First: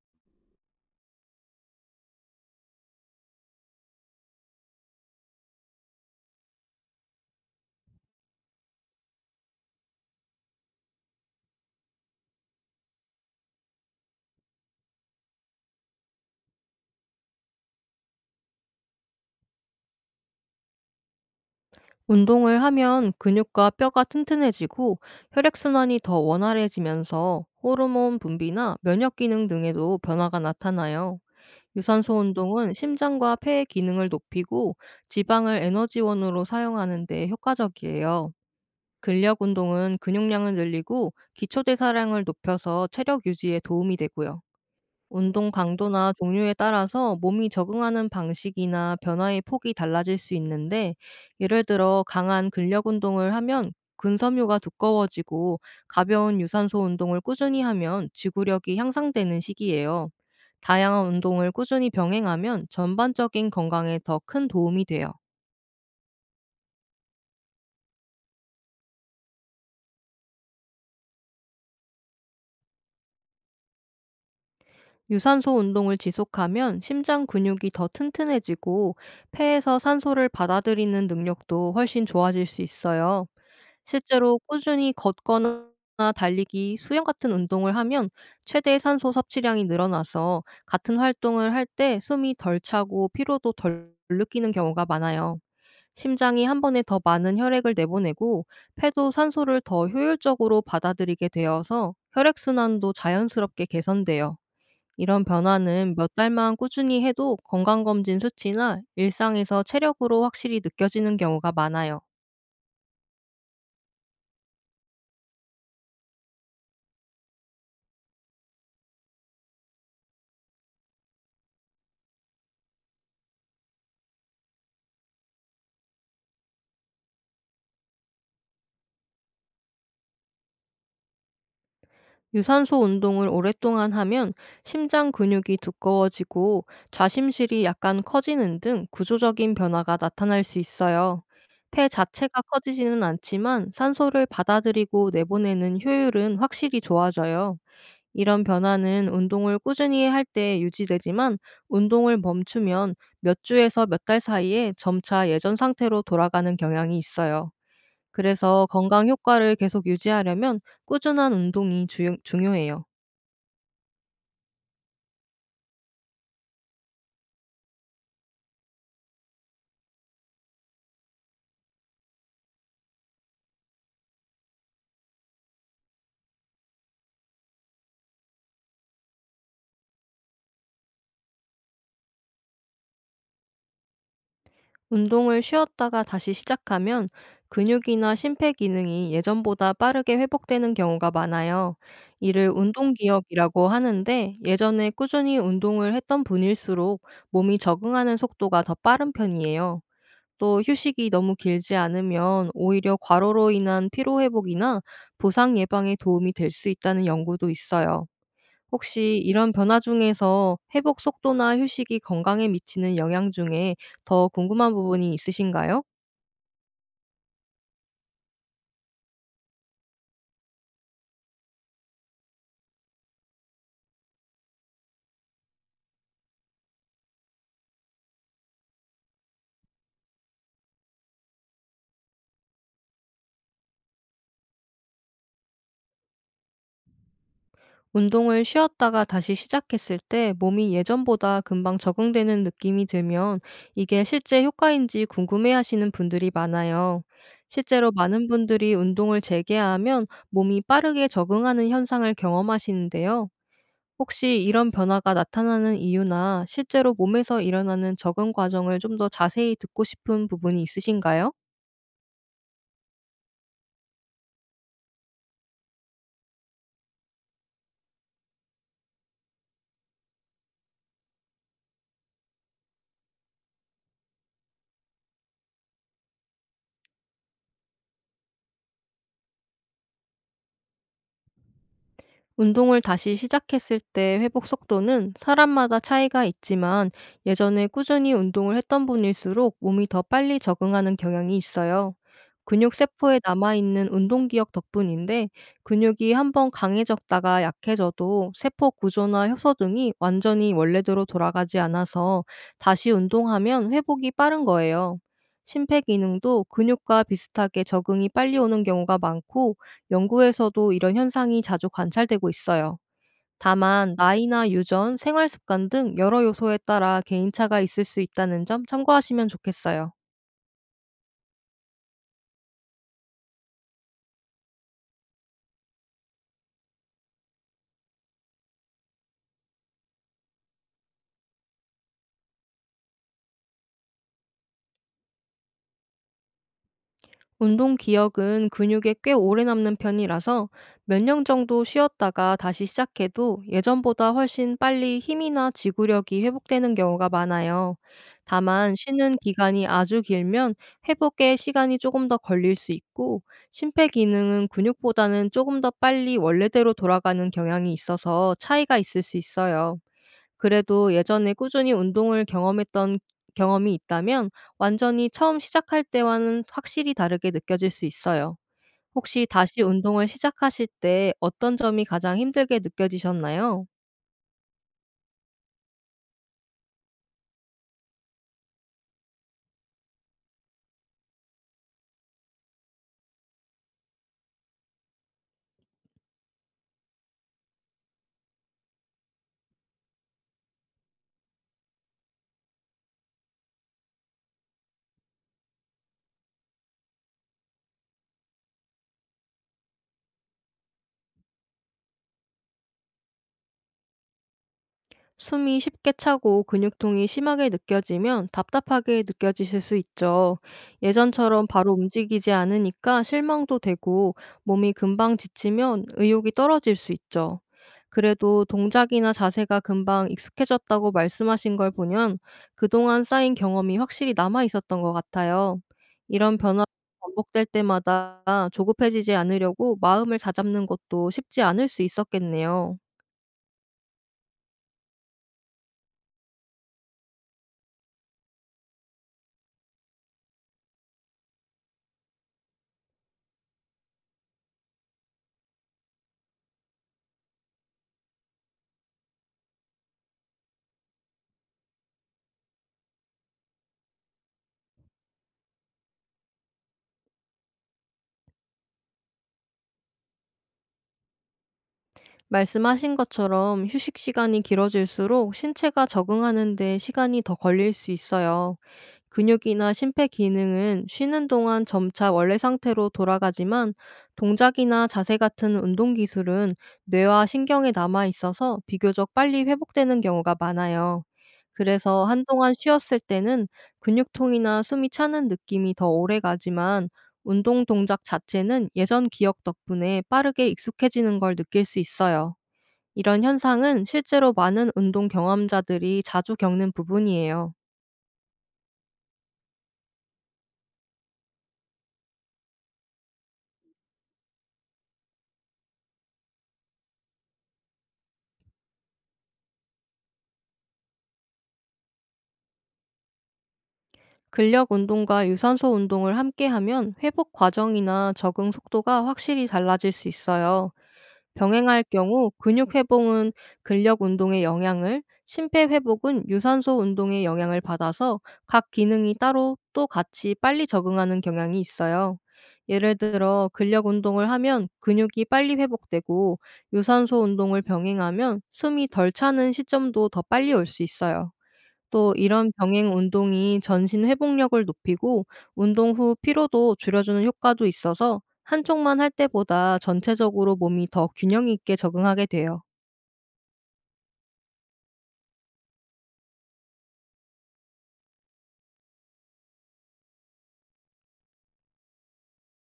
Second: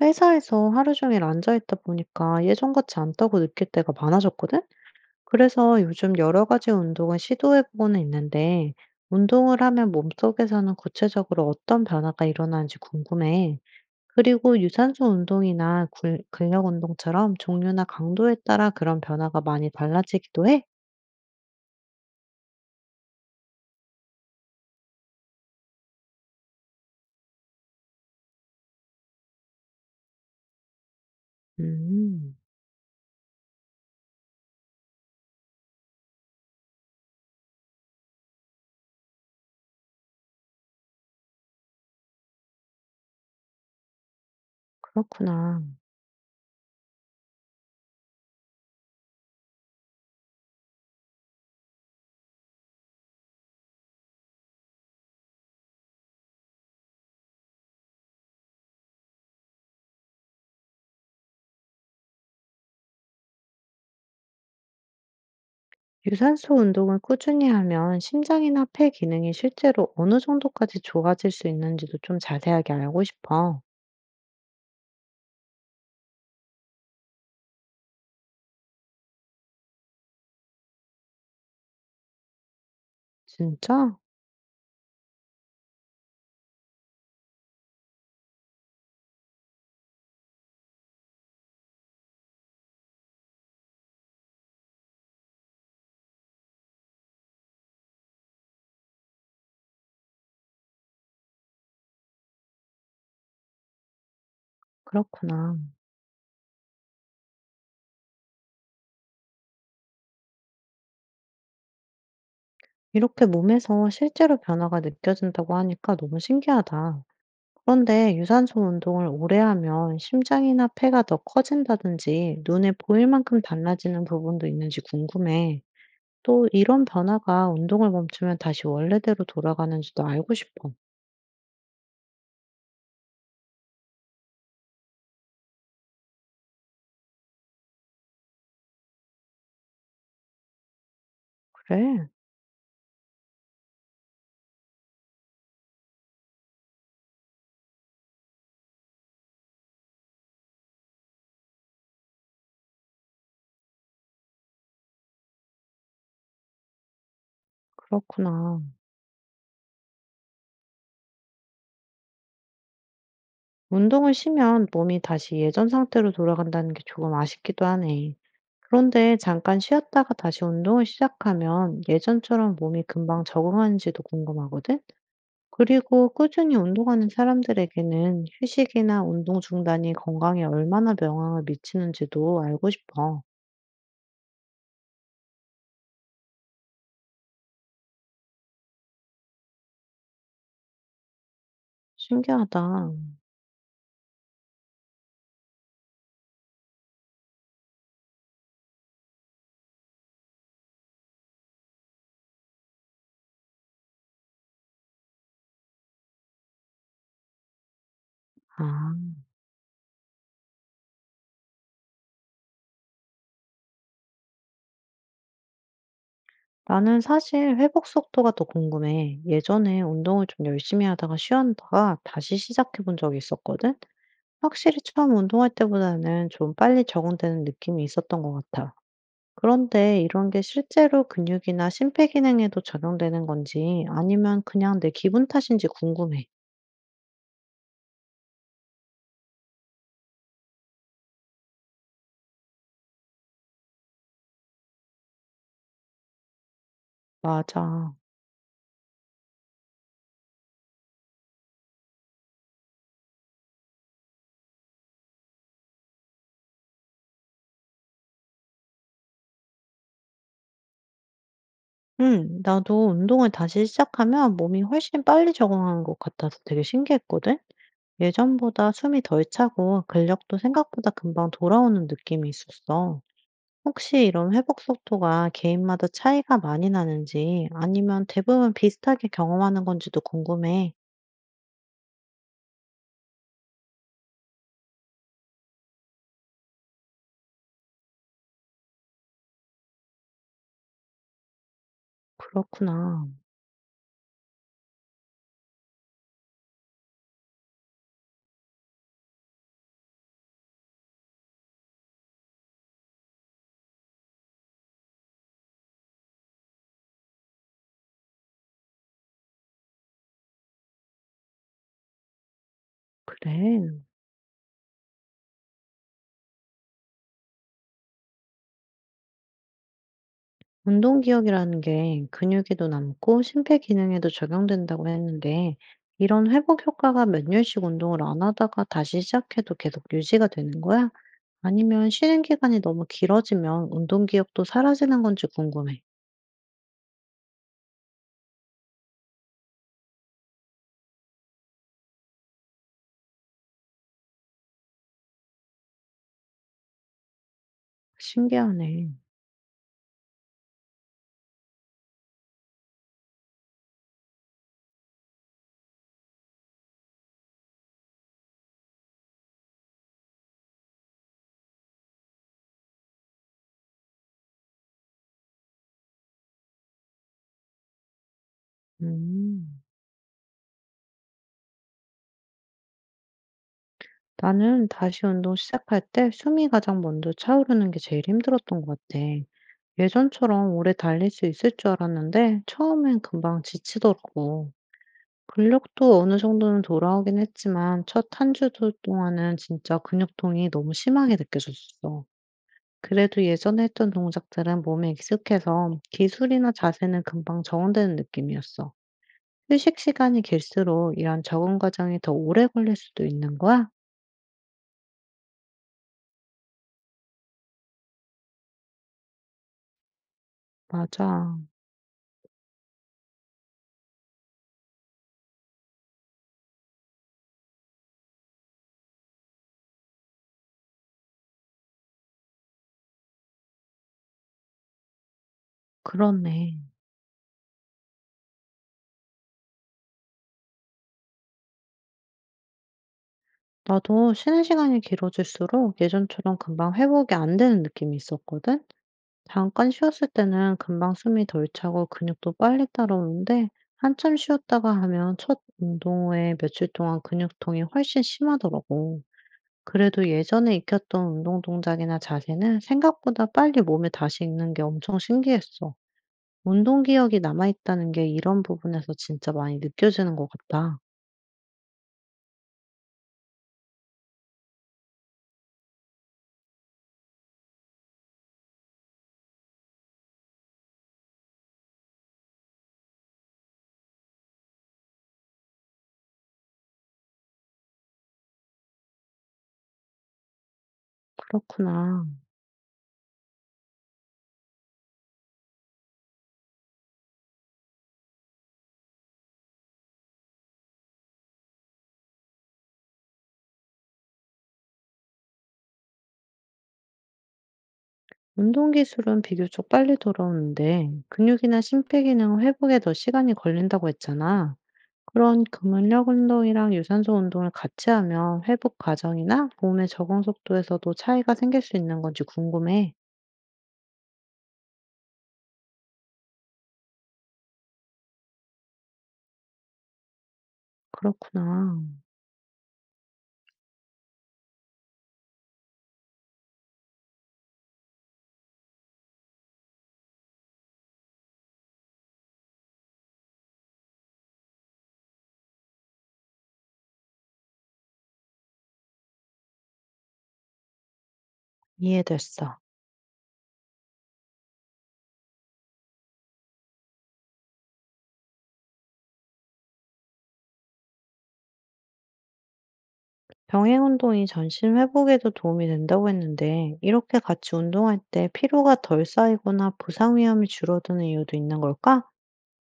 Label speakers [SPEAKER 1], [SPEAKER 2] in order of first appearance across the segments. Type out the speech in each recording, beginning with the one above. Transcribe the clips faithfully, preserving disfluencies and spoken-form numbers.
[SPEAKER 1] 회사에서 하루 종일 앉아있다 보니까 예전 같지 않다고 느낄 때가 많아졌거든? 그래서 요즘 여러 가지 운동을 시도해보고는 있는데, 운동을 하면 몸속에서는 구체적으로 어떤 변화가 일어나는지 궁금해. 그리고 유산소 운동이나 굴- 근력 운동처럼 종류나 강도에 따라 그런 변화가 많이 달라지기도 해?
[SPEAKER 2] 운동을 하면 근육과 뼈가 튼튼해지고 혈액순환이 더 원활해지면서 호르몬 분비나 면역 기능 등에도 변화가 나타나요. 유산소
[SPEAKER 1] 음,
[SPEAKER 2] 운동은 심장과 폐의 기능을 높이고 지방을 에너지원으로 사용하는 데 효과적이에요. 근력 운동은 근육량을 늘리고 기초 대사량을 높여서 체력 유지에 도움이 되고요. 운동
[SPEAKER 1] 그렇구나.
[SPEAKER 2] 강도나 종류에 따라서 몸이 적응하는 방식이나 변화의 폭이 달라질 수 있는데, 예를 들어 강한 근력 운동을 하면 근섬유가 두꺼워지고 가벼운 유산소 운동을 꾸준히 하면 지구력이 향상되는 시기예요. 다양한 운동을 꾸준히 병행하면 전반적인 건강에 더 큰 도움이 돼요.
[SPEAKER 1] 유산소 운동을 꾸준히 하면 심장이나 폐 기능이 실제로 어느 정도까지 좋아질 수 있는지도 좀 자세하게 알고 싶어.
[SPEAKER 2] 유산소 운동을 지속하면 심장 근육이 더 튼튼해지고 폐에서 산소를 받아들이는 능력도 훨씬 좋아질 수 있어요.
[SPEAKER 1] 진짜?
[SPEAKER 2] 실제로 꾸준히 걷거나 달리기, 수영 같은 운동을 하면 최대 산소 섭취량이 늘어나서 같은 활동을 할 때 숨이 덜 차고 피로도 덜 느끼는 경우가 많아요. 심장이 한 번에 더 많은 혈액을 내보내고 폐도 산소를 더 효율적으로 받아들이게 되어서 혈액순환도 자연스럽게 개선돼요. 이런
[SPEAKER 1] 그렇구나.
[SPEAKER 2] 변화는 몇 달만 꾸준히 해도 건강검진 수치나 일상에서 체력으로 확실히 느껴지는 경우가 많아요.
[SPEAKER 1] 이렇게 몸에서 실제로 변화가 느껴진다고 하니까 너무 신기하다. 그런데 유산소 운동을 오래 하면 심장이나 폐가 더 커진다든지 눈에 보일 만큼 달라지는 부분도 있는지 궁금해. 또 이런 변화가 운동을 멈추면 다시 원래대로 돌아가는지도 알고 싶어.
[SPEAKER 2] 유산소 운동을 오랫동안 하면 심장 근육이 두꺼워지고 좌심실이 약간 커지는 등 구조적인 변화가 나타날 수 있어요. 폐
[SPEAKER 1] 그래?
[SPEAKER 2] 자체가 커지지는 않지만 산소를 받아들이고 내보내는 효율은 확실히 좋아져요. 이런 변화는 운동을 꾸준히 할 때 유지되지만 운동을 멈추면 몇 주에서 몇 달 사이에 점차 예전 상태로 돌아가는 경향이 있어요.
[SPEAKER 1] 그렇구나.
[SPEAKER 2] 그래서 건강 효과를 계속 유지하려면 꾸준한 운동이 주- 중요해요.
[SPEAKER 1] 운동을 쉬면 몸이 다시 예전 상태로 돌아간다는 게 조금 아쉽기도 하네. 그런데 잠깐 쉬었다가 다시 운동을 시작하면 예전처럼 몸이 금방 적응하는지도 궁금하거든? 그리고 꾸준히 운동하는 사람들에게는 휴식이나 운동 중단이 건강에 얼마나 영향을 미치는지도 알고 싶어.
[SPEAKER 2] 운동을 쉬었다가 다시 시작하면 근육이나 심폐 기능이 예전보다 빠르게 회복되는 경우가 많아요. 이를
[SPEAKER 1] 신기하다.
[SPEAKER 2] 운동 기억이라고 하는데, 예전에 꾸준히 운동을 했던 분일수록 몸이 적응하는 속도가 더 빠른 편이에요. 또 휴식이 너무 길지 않으면 오히려 과로로 인한 피로 회복이나 부상 예방에 도움이 될 수 있다는 연구도 있어요.
[SPEAKER 1] 아,
[SPEAKER 2] 혹시 이런 변화 중에서 회복 속도나 휴식이 건강에 미치는 영향 중에 더 궁금한 부분이 있으신가요?
[SPEAKER 1] 나는 사실 회복 속도가 더 궁금해. 예전에 운동을 좀 열심히 하다가 쉬었다가 다시 시작해 본 적이 있었거든? 확실히 처음 운동할 때보다는 좀 빨리 적응되는 느낌이 있었던 것 같아. 그런데 이런 게 실제로 근육이나 심폐 기능에도 적용되는 건지 아니면 그냥 내 기분 탓인지 궁금해.
[SPEAKER 2] 운동을 쉬었다가 다시 시작했을 때 몸이 예전보다 금방 적응되는 느낌이 들면 이게 실제 효과인지 궁금해 하시는 분들이 많아요. 실제로
[SPEAKER 1] 맞아.
[SPEAKER 2] 많은 분들이 운동을 재개하면 몸이 빠르게 적응하는 현상을 경험하시는데요. 혹시 이런 변화가 나타나는 이유나 실제로 몸에서 일어나는 적응 과정을 좀 더 자세히 듣고 싶은 부분이 있으신가요?
[SPEAKER 1] 응, 나도 운동을 다시 시작하면 몸이 훨씬 빨리 적응하는 것 같아서 되게 신기했거든? 예전보다 숨이 덜 차고 근력도 생각보다 금방 돌아오는 느낌이 있었어. 혹시 이런 회복 속도가 개인마다 차이가 많이 나는지 아니면 대부분 비슷하게 경험하는 건지도 궁금해.
[SPEAKER 2] 운동을 다시 시작했을 때 회복 속도는 사람마다 차이가 있지만, 예전에 꾸준히 운동을 했던 분일수록 몸이 더 빨리 적응하는 경향이 있어요. 근육
[SPEAKER 1] 그렇구나.
[SPEAKER 2] 세포에 남아있는 운동 기억 덕분인데, 근육이 한번 강해졌다가 약해져도 세포 구조나 효소 등이 완전히 원래대로 돌아가지 않아서 다시 운동하면 회복이 빠른 거예요. 심폐 기능도 근육과 비슷하게 적응이 빨리 오는 경우가 많고, 연구에서도 이런 현상이 자주 관찰되고 있어요.
[SPEAKER 1] 그래.
[SPEAKER 2] 다만 나이나 유전, 생활 습관 등 여러 요소에 따라 개인차가 있을 수 있다는 점 참고하시면 좋겠어요.
[SPEAKER 1] 운동 기억이라는 게 근육에도 남고 심폐 기능에도 적용된다고 했는데 이런 회복 효과가 몇 년씩 운동을 안 하다가 다시 시작해도 계속 유지가 되는 거야? 아니면 쉬는 기간이 너무 길어지면 운동 기억도 사라지는 건지 궁금해.
[SPEAKER 2] 운동 기억은 근육에 꽤 오래 남는 편이라서 몇 년 정도 쉬었다가 다시 시작해도 예전보다 훨씬 빨리 힘이나 지구력이 회복되는 경우가 많아요. 다만
[SPEAKER 1] 신기하네.
[SPEAKER 2] 쉬는 기간이 아주 길면 회복에 시간이 조금 더 걸릴 수 있고, 심폐 기능은 근육보다는 조금 더 빨리 원래대로 돌아가는 경향이 있어서 차이가 있을 수 있어요. 그래도 예전에 꾸준히 운동을 경험했던 경험이 있다면 완전히 처음 시작할 때와는 확실히 다르게 느껴질 수 있어요. 혹시 다시
[SPEAKER 1] 음.
[SPEAKER 2] 운동을 시작하실 때 어떤 점이 가장 힘들게 느껴지셨나요?
[SPEAKER 1] 나는 다시 운동 시작할 때 숨이 가장 먼저 차오르는 게 제일 힘들었던 것 같아. 예전처럼 오래 달릴 수 있을 줄 알았는데 처음엔 금방 지치더라고. 근력도 어느 정도는 돌아오긴 했지만 첫 한 주 동안은 진짜 근육통이 너무 심하게 느껴졌어. 그래도 예전에 했던 동작들은 몸에 익숙해서 기술이나 자세는 금방 적응되는 느낌이었어. 휴식 시간이 길수록 이런 적응 과정이 더 오래 걸릴 수도 있는 거야?
[SPEAKER 2] 숨이 쉽게 차고 근육통이 심하게 느껴지면 답답하게 느껴지실 수 있죠.
[SPEAKER 1] 맞아.
[SPEAKER 2] 예전처럼 바로 움직이지 않으니까 실망도 되고, 몸이 금방 지치면 의욕이 떨어질 수 있죠. 그래도 동작이나 자세가 금방 익숙해졌다고 말씀하신 걸 보면 그동안 쌓인 경험이 확실히 남아 있었던 것 같아요. 이런
[SPEAKER 1] 그렇네.
[SPEAKER 2] 변화가 반복될 때마다 조급해지지 않으려고 마음을 다잡는 것도 쉽지 않을 수 있었겠네요.
[SPEAKER 1] 나도 쉬는 시간이 길어질수록 예전처럼 금방 회복이 안 되는 느낌이 있었거든? 잠깐 쉬었을 때는 금방 숨이 덜 차고 근육도 빨리 따라오는데, 한참 쉬었다가 하면 첫 운동 후에 며칠 동안 근육통이 훨씬 심하더라고. 그래도 예전에 익혔던 운동 동작이나 자세는 생각보다 빨리 몸에 다시 익는 게 엄청 신기했어. 운동 기억이 남아있다는 게 이런 부분에서 진짜 많이 느껴지는 것 같다.
[SPEAKER 2] 말씀하신 것처럼 휴식 시간이 길어질수록 신체가 적응하는 데 시간이 더 걸릴 수 있어요. 근육이나 심폐 기능은 쉬는 동안 점차 원래 상태로 돌아가지만, 동작이나 자세 같은 운동 기술은 뇌와 신경에 남아 있어서 비교적 빨리 회복되는 경우가 많아요. 그래서
[SPEAKER 1] 그렇구나.
[SPEAKER 2] 한동안 쉬었을 때는 근육통이나 숨이 차는 느낌이 더 오래 가지만, 운동 동작 자체는 예전 기억 덕분에 빠르게 익숙해지는 걸 느낄 수 있어요. 이런 현상은 실제로 많은 운동 경험자들이 자주 겪는 부분이에요.
[SPEAKER 1] 운동 기술은 비교적 빨리 돌아오는데 근육이나 심폐 기능 회복에 더 시간이 걸린다고 했잖아. 그런 근력 운동이랑 유산소 운동을 같이 하면 회복 과정이나 몸의 적응 속도에서도 차이가 생길 수 있는 건지 궁금해.
[SPEAKER 2] 근력 운동과 유산소 운동을 함께 하면 회복 과정이나 적응 속도가 확실히 달라질 수 있어요.
[SPEAKER 1] 그렇구나.
[SPEAKER 2] 병행할 경우 근육 회복은 근력 운동의 영향을, 심폐 회복은 유산소 운동의 영향을 받아서 각 기능이 따로 또 같이 빨리 적응하는 경향이 있어요. 예를 들어 근력 운동을 하면 근육이 빨리 회복되고, 유산소 운동을 병행하면 숨이 덜 차는 시점도 더 빨리 올 수 있어요. 또 이런
[SPEAKER 1] 이해됐어.
[SPEAKER 2] 병행 운동이 전신 회복력을 높이고 운동 후 피로도 줄여주는 효과도 있어서 한쪽만 할 때보다 전체적으로 몸이 더 균형 있게 적응하게 돼요.
[SPEAKER 1] 병행 운동이 전신 회복에도 도움이 된다고 했는데 이렇게 같이 운동할 때 피로가 덜 쌓이거나 부상 위험이 줄어드는 이유도 있는 걸까?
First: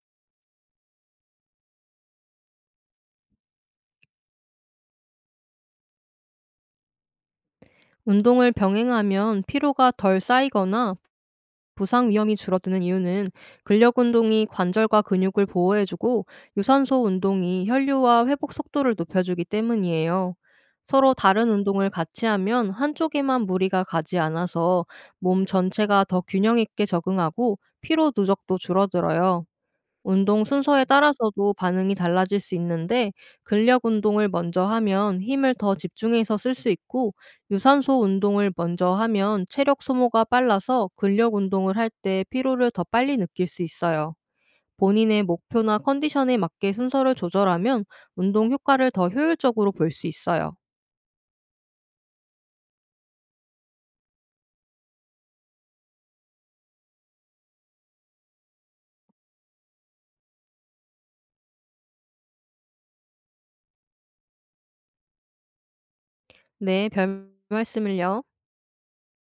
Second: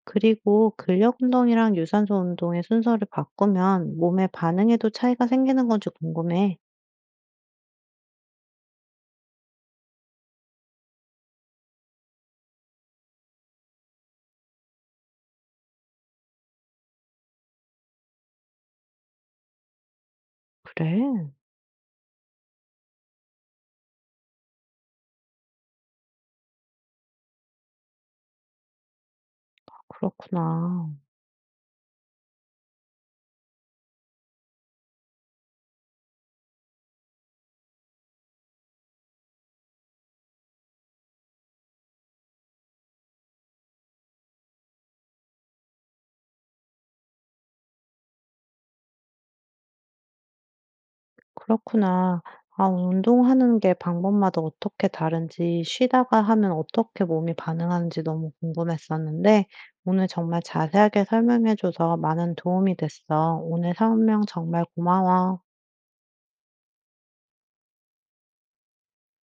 [SPEAKER 1] 그리고 근력 운동이랑 유산소 운동의 순서를 바꾸면 몸의 반응에도 차이가 생기는 건지 궁금해.
[SPEAKER 2] 운동을 병행하면 피로가 덜 쌓이거나 부상 위험이 줄어드는 이유는 근력 운동이 관절과 근육을 보호해주고 유산소 운동이 혈류와 회복 속도를 높여주기 때문이에요. 서로
[SPEAKER 1] 그래?
[SPEAKER 2] 다른 운동을 같이 하면 한쪽에만 무리가 가지 않아서 몸 전체가 더 균형 있게 적응하고 피로 누적도 줄어들어요. 운동 순서에
[SPEAKER 1] 그렇구나.
[SPEAKER 2] 따라서도 반응이 달라질 수 있는데, 근력 운동을 먼저 하면 힘을 더 집중해서 쓸 수 있고, 유산소 운동을 먼저 하면 체력 소모가 빨라서 근력 운동을 할 때 피로를 더 빨리 느낄 수 있어요. 본인의 목표나 컨디션에 맞게 순서를 조절하면 운동 효과를 더 효율적으로 볼 수 있어요.
[SPEAKER 1] 그렇구나. 아, 운동하는 게 방법마다 어떻게 다른지, 쉬다가 하면 어떻게 몸이 반응하는지 너무 궁금했었는데, 오늘 정말 자세하게 설명해줘서 많은 도움이 됐어. 오늘 설명 정말 고마워.
[SPEAKER 2] 네, 별 말씀을요.